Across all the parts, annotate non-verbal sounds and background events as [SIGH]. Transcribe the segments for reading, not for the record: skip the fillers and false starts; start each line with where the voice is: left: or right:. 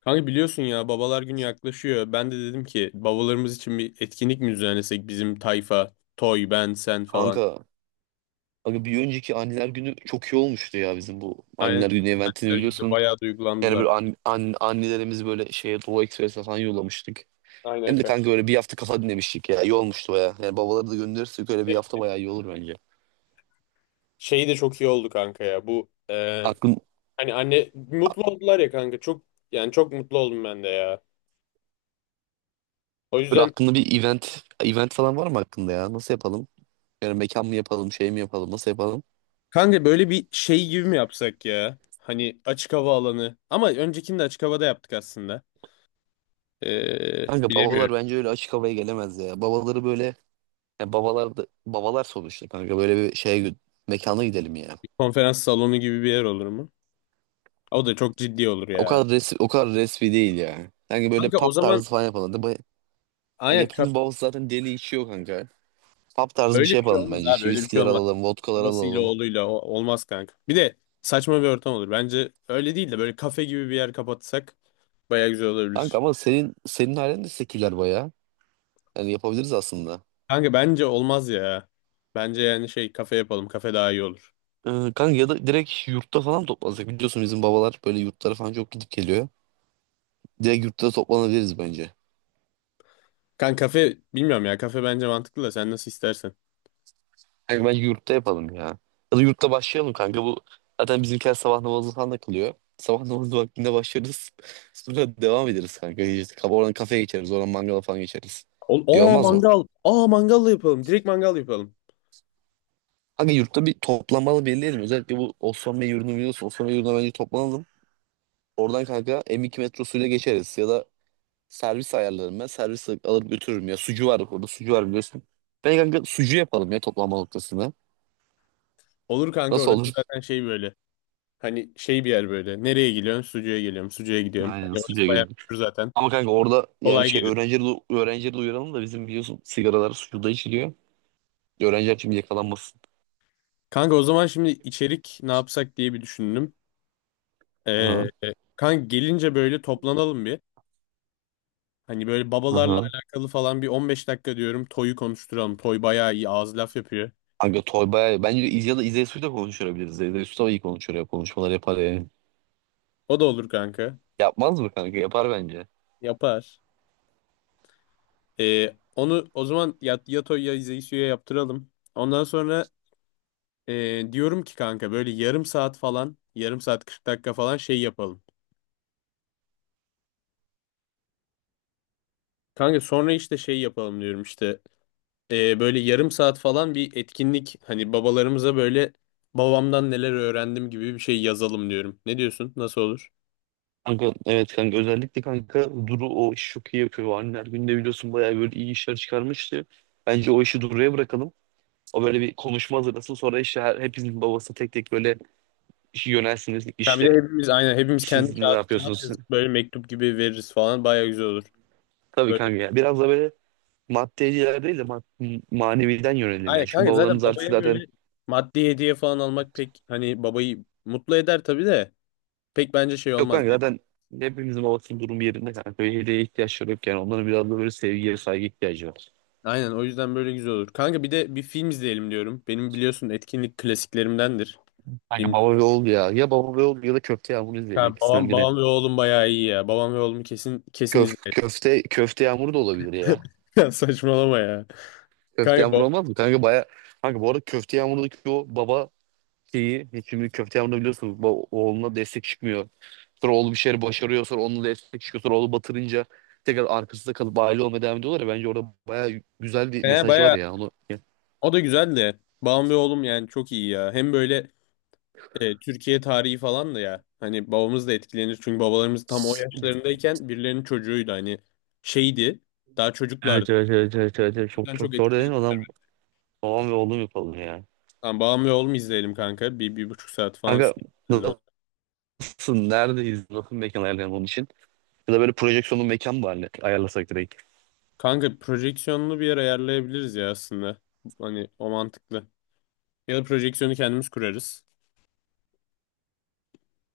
left: Kanka biliyorsun ya babalar günü yaklaşıyor. Ben de dedim ki babalarımız için bir etkinlik mi düzenlesek bizim tayfa, Toy, ben, sen falan.
right: Kanka, abi bir önceki anneler günü çok iyi olmuştu ya bizim bu
left: Aynen
right: anneler günü eventini
left: benler günü de
right: biliyorsun.
left: bayağı
right: Yani
left: duygulandılar.
right: böyle annelerimizi böyle şeye Doğu Ekspres'e falan yollamıştık.
left: Aynen
right: Hem de
left: kanka.
right: kanka böyle bir hafta kafa dinlemiştik ya. İyi olmuştu baya. Yani babaları da gönderirsek öyle bir
left: E,
right: hafta baya iyi olur bence.
left: Şey de çok iyi oldu kanka ya bu
right: Aklın,
left: hani anne mutlu oldular ya kanka çok yani çok mutlu oldum ben de ya. O
right: Böyle
left: yüzden
right: aklında bir event falan var mı aklında ya? Nasıl yapalım? Yani mekan mı yapalım, şey mi yapalım, nasıl yapalım?
left: kanka böyle bir şey gibi mi yapsak ya? Hani açık hava alanı ama öncekini de açık havada yaptık aslında.
right: Kanka
left: Bilemiyorum.
right: babalar bence öyle açık havaya gelemez ya. Babaları böyle, yani babalar da, babalar sonuçta kanka böyle bir şeye mekana gidelim ya.
left: Bir konferans salonu gibi bir yer olur mu? O da çok ciddi olur
right: O
left: ya.
right: kadar resmi, o kadar resmi değil yani. Sanki böyle
left: Kanka
right: pub
left: o zaman
right: tarzı falan yapalım. Hani
left: aynen
right: hepimiz babası zaten deli içiyor kanka. Pub tarzı bir
left: öyle
right: şey
left: bir şey
right: yapalım
left: olmaz
right: bence.
left: abi
right: İşte
left: öyle bir şey
right: viskiler
left: olmaz.
right: alalım, vodkalar
left: Babasıyla
right: alalım.
left: oğluyla olmaz kanka. Bir de saçma bir ortam olur. Bence öyle değil de böyle kafe gibi bir yer kapatsak baya güzel
right: Kanka
left: olabilir.
right: ama senin halen de seküler bayağı. Yani yapabiliriz aslında.
left: Kanka bence olmaz ya. Bence yani şey kafe yapalım, kafe daha iyi olur.
right: Kanka ya da direkt yurtta falan toplansak. Biliyorsun bizim babalar böyle yurtlara falan çok gidip geliyor. Direkt yurtta toplanabiliriz bence.
left: Kanka kafe bilmiyorum ya, kafe bence mantıklı da sen nasıl istersen.
right: Kanka bence yurtta yapalım ya. Ya da yurtta başlayalım kanka. Bu zaten bizimkiler sabah namazı falan da kılıyor. Sabah namazı vaktinde başlarız. [LAUGHS] Sonra devam ederiz kanka. İşte oradan kafeye geçeriz. Oradan mangala falan geçeriz.
left: Ol
right: İyi
left: aa
right: olmaz mı?
left: mangal. Aa, mangal da yapalım. Direkt mangal yapalım.
right: Kanka yurtta bir toplanmalı belirleyelim. Özellikle bu Osman Bey yurdunu biliyorsun. Osman Bey yurduna bence toplanalım. Oradan kanka M2 metrosuyla geçeriz. Ya da servis ayarlarım ben. Servis alır götürürüm ya. Sucu var orada. Sucu var biliyorsun. Ben kanka sucu yapalım ya toplanma noktasında.
left: Olur kanka,
right: Nasıl
left: orası
right: olur?
left: zaten şey böyle. Hani şey bir yer böyle. Nereye geliyorsun? Sucuğa geliyorum. Sucuğa gidiyorum.
right: Aynen
left: Hani orası bayağı
right: sucuya.
left: meşhur zaten.
right: Ama kanka orada yani
left: Kolay
right: şey
left: geliyor.
right: öğrencileri, öğrencileri duyuralım da bizim biliyorsun sigaralar suda içiliyor. Öğrenciler şimdi yakalanmasın.
left: Kanka o zaman şimdi içerik ne yapsak diye bir düşündüm. Ee,
right: Hı
left: kanka gelince böyle toplanalım bir. Hani böyle babalarla
right: hı.
left: alakalı falan bir 15 dakika diyorum. Toy'u konuşturalım. Toy bayağı iyi ağız laf yapıyor.
right: Kanka Toy bayağı bence ya da İzey Su'yla konuşturabiliriz. İzey Su da iyi konuşur ya, konuşmalar yapar yani.
left: O da olur kanka.
right: Yapmaz mı kanka? Yapar bence.
left: Yapar. Onu o zaman ya, ya Toy ya Zeysu'ya yaptıralım. Ondan sonra diyorum ki kanka böyle yarım saat falan yarım saat 40 dakika falan şey yapalım. Kanka sonra işte şey yapalım diyorum işte. Böyle yarım saat falan bir etkinlik hani babalarımıza böyle babamdan neler öğrendim gibi bir şey yazalım diyorum. Ne diyorsun? Nasıl olur?
right: Kanka evet kanka, özellikle kanka Duru o işi çok iyi yapıyor. Anneler Günü'nde biliyorsun bayağı böyle iyi işler çıkarmıştı. Bence o işi Duru'ya bırakalım. O böyle bir konuşma hazırlasın. Sonra işte hepinizin babası tek tek böyle işi yönelsiniz.
left: Ya bir de
right: İşte
left: hepimiz aynen hepimiz kendi
right: siz ne
left: kağıt
right: yapıyorsunuz?
left: yazıp böyle mektup gibi veririz falan, baya güzel olur.
right: Tabii
left: Böyle
right: kanka ya. Biraz da böyle maddeciler değil de maneviden yönelim ya.
left: aynen
right: Çünkü
left: kanka, zaten
right: babalarımız artık
left: babaya
right: zaten
left: böyle maddi hediye falan almak pek hani babayı mutlu eder tabii de pek bence şey
right: yok
left: olmaz.
right: kanka, zaten hepimizin babasının durumu yerinde kanka. Böyle hediyeye ihtiyaçları yok yani. Onların biraz da böyle sevgiye saygı ihtiyacı var.
left: Aynen, o yüzden böyle güzel olur. Kanka bir de bir film izleyelim diyorum. Benim biliyorsun etkinlik klasiklerimdendir.
right: Kanka
left: Film.
right: baba ve oğul ya. Ya baba ve oğul ya da köfte yağmuru izleyelim,
left: Ha,
right: ikisinden biri.
left: babam ve oğlum bayağı iyi ya. Babam ve oğlumu kesin kesin
right: Köf
left: izlerim.
right: köfte köfte yağmuru da olabilir ya.
left: Ya saçmalama ya.
right: Köfte
left: Kanka
right: yağmuru olmaz mı? Kanka baya, kanka bu arada köfte yağmurundaki o baba şeyi, şimdi köfte yağmurunda biliyorsunuz oğluna destek çıkmıyor. Sonra oğlu bir şeyleri başarıyor. Sonra onunla da destek çıkıyor. Sonra oğlu batırınca tekrar arkasında kalıp aile olmaya devam ediyorlar ya. Bence orada baya güzel bir mesaj var
left: baya
right: ya. Onu...
left: o da güzeldi. Babam ve oğlum yani çok iyi ya. Hem böyle Türkiye tarihi falan da ya. Hani babamız da etkilenir. Çünkü babalarımız tam o yaşlarındayken birilerinin çocuğuydu. Hani şeydi. Daha çocuklardı.
right: Evet,
left: O
right: evet, evet, evet, evet. Evet. Çok
left: yüzden çok
right: çok doğru
left: etkilenir.
right: dedin. O zaman babam ve oğlum yapalım ya.
left: Tamam, babam ve oğlum izleyelim kanka. Bir buçuk saat falan
right: Kanka
left: sürüyor.
right: nasılsın? Neredeyiz? Nasıl mekan ayarlayalım onun için? Ya da böyle projeksiyonlu mekan mı ayarlasak direkt?
left: Kanka projeksiyonunu bir yer ayarlayabiliriz ya aslında. Hani o mantıklı. Ya da projeksiyonu kendimiz kurarız.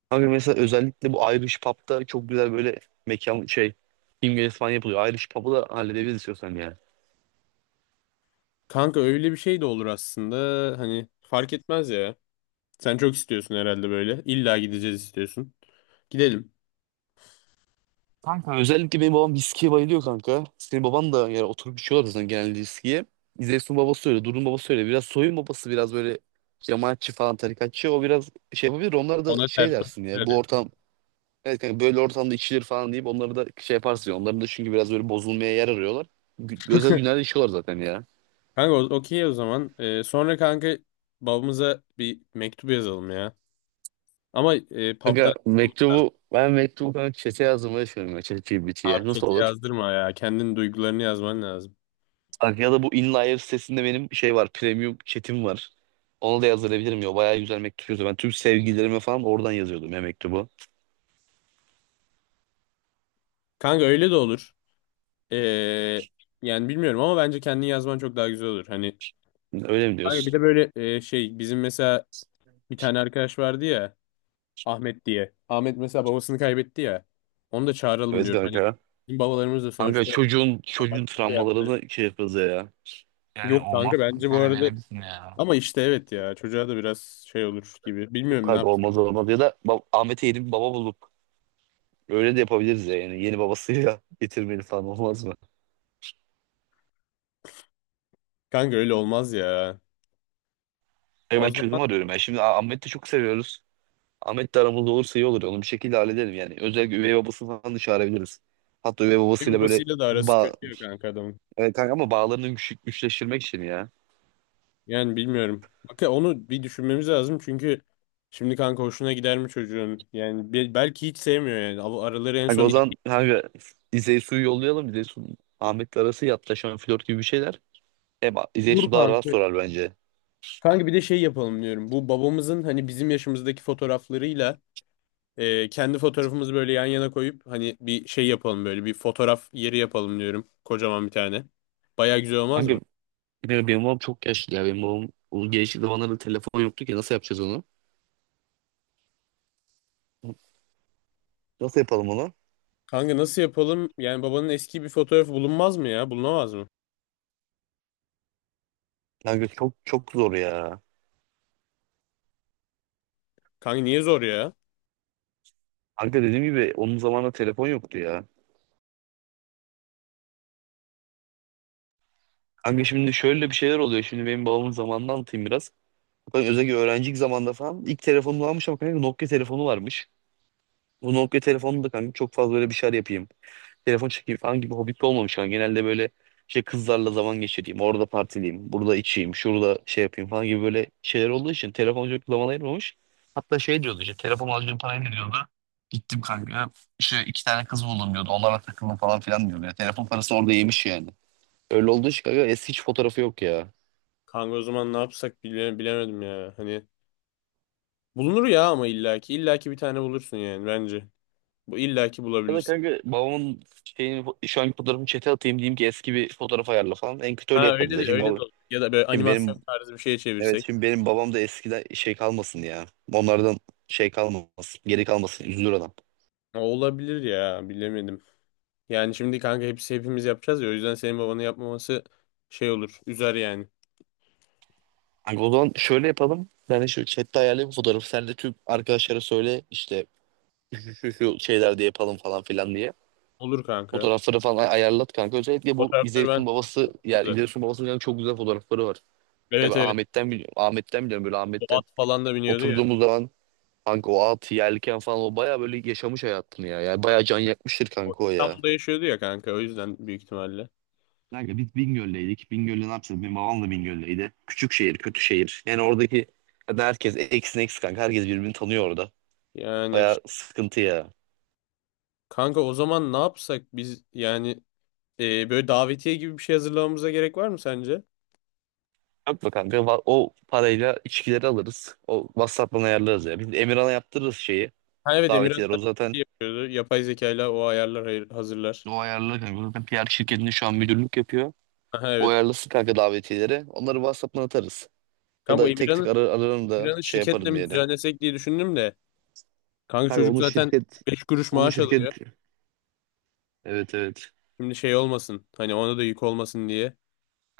right: Kanka mesela özellikle bu Irish Pub'da çok güzel böyle mekan şey, İngiliz falan yapılıyor. Irish Pub'u da halledebiliriz istiyorsan yani.
left: Kanka öyle bir şey de olur aslında. Hani fark etmez ya. Sen çok istiyorsun herhalde böyle. İlla gideceğiz istiyorsun. Gidelim.
right: Kanka özellikle benim babam viskiye bayılıyor kanka. Senin baban da yani, oturup içiyorlar zaten genelde viskiye. İzeysun babası öyle, Durun babası öyle. Biraz soyun babası biraz böyle cemaatçi falan, tarikatçı. O biraz şey yapabilir. Onlara da
left: Ona
right: şey
left: ters
right: dersin ya,
left: bakışlar
right: bu
left: yap.
right: ortam, evet kanka böyle ortamda içilir falan deyip onları da şey yaparsın ya. Onların da çünkü biraz böyle bozulmaya yer arıyorlar. Özel günlerde içiyorlar zaten ya.
left: Kanka okey o zaman. Sonra kanka babamıza bir mektup yazalım ya. Ama pub'dan
right: Kanka
left: yazmamız lazım.
right: mektubu, ben mektubu kanka çete yazdım, öyle söylüyorum ya, çete
left: Abi
right: GBT'ye. Nasıl
left: çete
right: olur?
left: yazdırma ya. Kendin duygularını yazman lazım.
right: Bak, ya da bu InLayer sitesinde benim şey var. Premium chat'im var. Onu da yazdırabilirim ya. Bayağı güzel mektup yazıyor. Ben tüm sevgililerime falan oradan yazıyordum ya mektubu.
left: Kanka öyle de olur. Ee, yani bilmiyorum ama bence kendin yazman çok daha güzel olur. Hani
right: Öyle mi
left: kanka bir
right: diyorsun?
left: de böyle şey bizim mesela bir tane arkadaş vardı ya, Ahmet diye. Ahmet mesela babasını kaybetti ya. Onu da çağıralım
right: Evet
left: diyorum. Hani
right: kanka.
left: bizim babalarımız da
right: Kanka
left: sonuçta
right: çocuğun
left: bak
right: çocuğun
left: şey yaptı.
right: travmalarını şey yapıyoruz ya. Yani
left: Yok
right: olmaz
left: kanka bence bu
right: kanka, öyle
left: arada
right: denemişsin ya.
left: ama işte evet ya, çocuğa da biraz şey olur gibi.
right: Yok
left: Bilmiyorum ne
right: kanka,
left: yapacak.
right: olmaz olmaz, ya da Ahmet'e yeni bir baba bulup öyle de yapabiliriz ya, yani yeni babasıyla [LAUGHS] getirmeli falan, olmaz mı?
left: Kanka öyle olmaz ya.
right: Ya
left: O
right: ben
left: zaman
right: çözüm arıyorum ya, şimdi Ahmet'i de çok seviyoruz. Ahmet de aramızda olursa iyi olur. Onu bir şekilde hallederim yani. Özellikle üvey babasını falan da çağırabiliriz. Hatta üvey
left: ev
right: babasıyla böyle
left: babasıyla da arası kötü
right: bağ
left: ya kanka adamın.
right: kanka ama bağlarını güçleştirmek için ya.
left: Yani bilmiyorum. Bak ya, onu bir düşünmemiz lazım çünkü şimdi kanka hoşuna gider mi çocuğun? Yani belki hiç sevmiyor yani. Araları en
right: Kanka
left: son
right: o
left: iyi.
right: zaman kanka İzey suyu yollayalım. İzey su Ahmet'le arası yatlaşan flört gibi bir şeyler. Hem İzey
left: Dur
right: su daha rahat
left: kanka.
right: sorar bence.
left: Kanka bir de şey yapalım diyorum. Bu babamızın hani bizim yaşımızdaki fotoğraflarıyla kendi fotoğrafımızı böyle yan yana koyup hani bir şey yapalım, böyle bir fotoğraf yeri yapalım diyorum. Kocaman bir tane. Baya güzel olmaz
right: Kanka
left: mı?
right: benim babam çok yaşlı ya. Benim babam o gençlik zamanlarda telefon yoktu ki, nasıl yapacağız onu? Nasıl yapalım onu?
left: Kanka nasıl yapalım? Yani babanın eski bir fotoğrafı bulunmaz mı ya? Bulunamaz mı?
right: Kanka çok çok zor ya.
left: Kanka niye zor ya?
right: Kanka dediğim gibi onun zamanında telefon yoktu ya. Kanka şimdi şöyle bir şeyler oluyor. Şimdi benim babamın zamanını anlatayım biraz. Kanka özellikle öğrencilik zamanında falan ilk telefonunu almış, ama kanka Nokia telefonu varmış. Bu Nokia telefonu da kanka çok fazla böyle bir şeyler yapayım, telefon çekeyim falan gibi hobbit olmamış kanka. Genelde böyle şey, kızlarla zaman geçireyim, orada partileyim, burada içeyim, şurada şey yapayım falan gibi böyle şeyler olduğu için telefon çok zaman ayırmamış. Hatta şey diyordu, işte telefon alacağım parayı ne diyordu. Gittim kanka, işte iki tane kız buldum diyordu. Onlarla takıldım falan filan diyordu. Ya, telefon parasını orada yemiş yani. Öyle olduğu için kanka eski hiç fotoğrafı yok ya.
left: Kanka o zaman ne yapsak bilemedim ya. Hani bulunur ya ama illaki illaki bir tane bulursun yani bence. Bu illaki
right: Ya da
left: bulabilirsin.
right: kanka babamın şeyini, şu anki fotoğrafını chat'e atayım, diyeyim ki eski bir fotoğraf ayarla falan. En kötü öyle
left: Ha
right: yaparız
left: öyle
right: ya.
left: de
right: Şimdi,
left: öyle de
right: baba,
left: olur. Ya da böyle
right: şimdi benim
left: animasyon tarzı bir şeye
right: evet,
left: çevirsek.
right: şimdi benim babam da eskiden şey kalmasın ya. Onlardan şey kalmasın. Geri kalmasın. Üzülür adam.
left: Ha, olabilir ya, bilemedim. Yani şimdi kanka hepsi hepimiz yapacağız ya, o yüzden senin babanın yapmaması şey olur. Üzer yani.
right: Kanka o zaman şöyle yapalım. Ben de şu chat'te ayarlayayım fotoğrafı. Sen de tüm arkadaşlara söyle, işte şu şu şu şeylerde yapalım falan filan diye.
left: Olur kanka.
right: Fotoğrafları falan ayarlat kanka. Özellikle bu
left: Fotoğrafları ben
right: İzeysun babası, yani
left: tuttum zaten.
right: İzeysun babasının yani çok güzel fotoğrafları var. Ya
left: Evet
right: ben
left: evet.
right: Ahmet'ten biliyorum. Ahmet'ten biliyorum, böyle
left: O
right: Ahmet'ten
left: at falan da biniyordu ya.
right: oturduğumuz zaman. Kanka o at yelken falan, o baya böyle yaşamış hayatını ya. Yani baya can yakmıştır
left: O
right: kanka o ya.
left: İstanbul'da yaşıyordu ya kanka, o yüzden büyük ihtimalle.
right: Kanka biz Bingöl'deydik. Bingöl'de ne yapacağız? Benim babam da Bingöl'deydi. Küçük şehir, kötü şehir. Yani oradaki, yani herkes eksin eks kanka. Herkes birbirini tanıyor orada.
left: Yani
right: Baya sıkıntı ya.
left: kanka o zaman ne yapsak biz yani böyle davetiye gibi bir şey hazırlamamıza gerek var mı sence?
right: Yapma kanka, o parayla içkileri alırız. O WhatsApp'tan ayarlarız ya. Biz Emirhan'a yaptırırız şeyi.
left: Ha evet, Emirhan
right: Davetiyeleri. O
left: zaten
right: zaten
left: şey yapıyordu. Yapay zekayla o ayarlar hazırlar.
right: o ayarlı kanka. O zaten PR şirketinde şu an müdürlük yapıyor.
left: Aha
right: O
left: evet.
right: ayarlasın kanka davetiyeleri. Onları WhatsApp'tan atarız. Ya
left: Kanka bu
right: da tek tek ararım da
left: Emirhan'ı
right: şey
left: şirketle
right: yaparım
left: mi
right: yani.
left: düzenlesek diye düşündüm de. Kanka
right: Kanka
left: çocuk
right: onun
left: zaten
right: şirket
left: 5 kuruş
right: onun
left: maaş
right: şirket
left: alıyor.
right: evet evet.
left: Şimdi şey olmasın. Hani ona da yük olmasın diye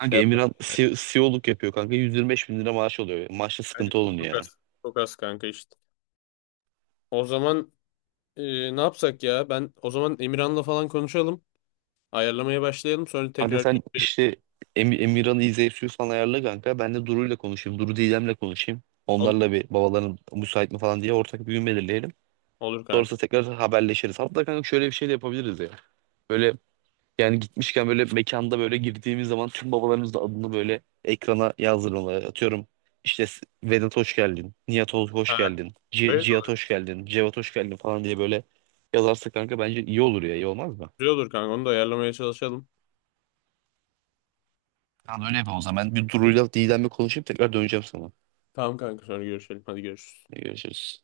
left: şey yapmak.
right: Emirhan CEO'luk yapıyor kanka, 125 bin lira maaş oluyor. Maaşta
left: Yani
right: sıkıntı olun
left: çok
right: ya.
left: az. Çok az kanka işte. O zaman ne yapsak ya? Ben o zaman Emirhan'la falan konuşalım. Ayarlamaya başlayalım. Sonra
right: Kanka
left: tekrar
right: sen
left: görüşelim.
right: işte Emirhan'ı izleyip falan ayarla kanka. Ben de Duru'yla konuşayım. Duru Didem'le konuşayım.
left: Olur,
right: Onlarla bir, babaların müsait mi falan diye ortak bir gün belirleyelim.
left: olur kanka.
right: Sonrasında tekrar haberleşiriz. Hatta kanka şöyle bir şey de yapabiliriz ya. Böyle, yani gitmişken böyle mekanda böyle girdiğimiz zaman tüm babalarımız da adını böyle ekrana yazdırmalar. Atıyorum işte, Vedat hoş geldin, Nihat hoş
left: Ha,
right: geldin, C
left: öyle de
right: Cihat
left: olur.
right: hoş geldin, Cevat hoş geldin falan diye böyle yazarsa kanka bence iyi olur ya, iyi olmaz mı?
left: Güzel olur kanka. Onu da ayarlamaya çalışalım.
right: Tamam, öyle yapalım o zaman. Ben bir Duru'yla Didem'le konuşup tekrar döneceğim sana.
left: Tamam kanka, sonra görüşelim. Hadi görüşürüz.
right: Görüşürüz.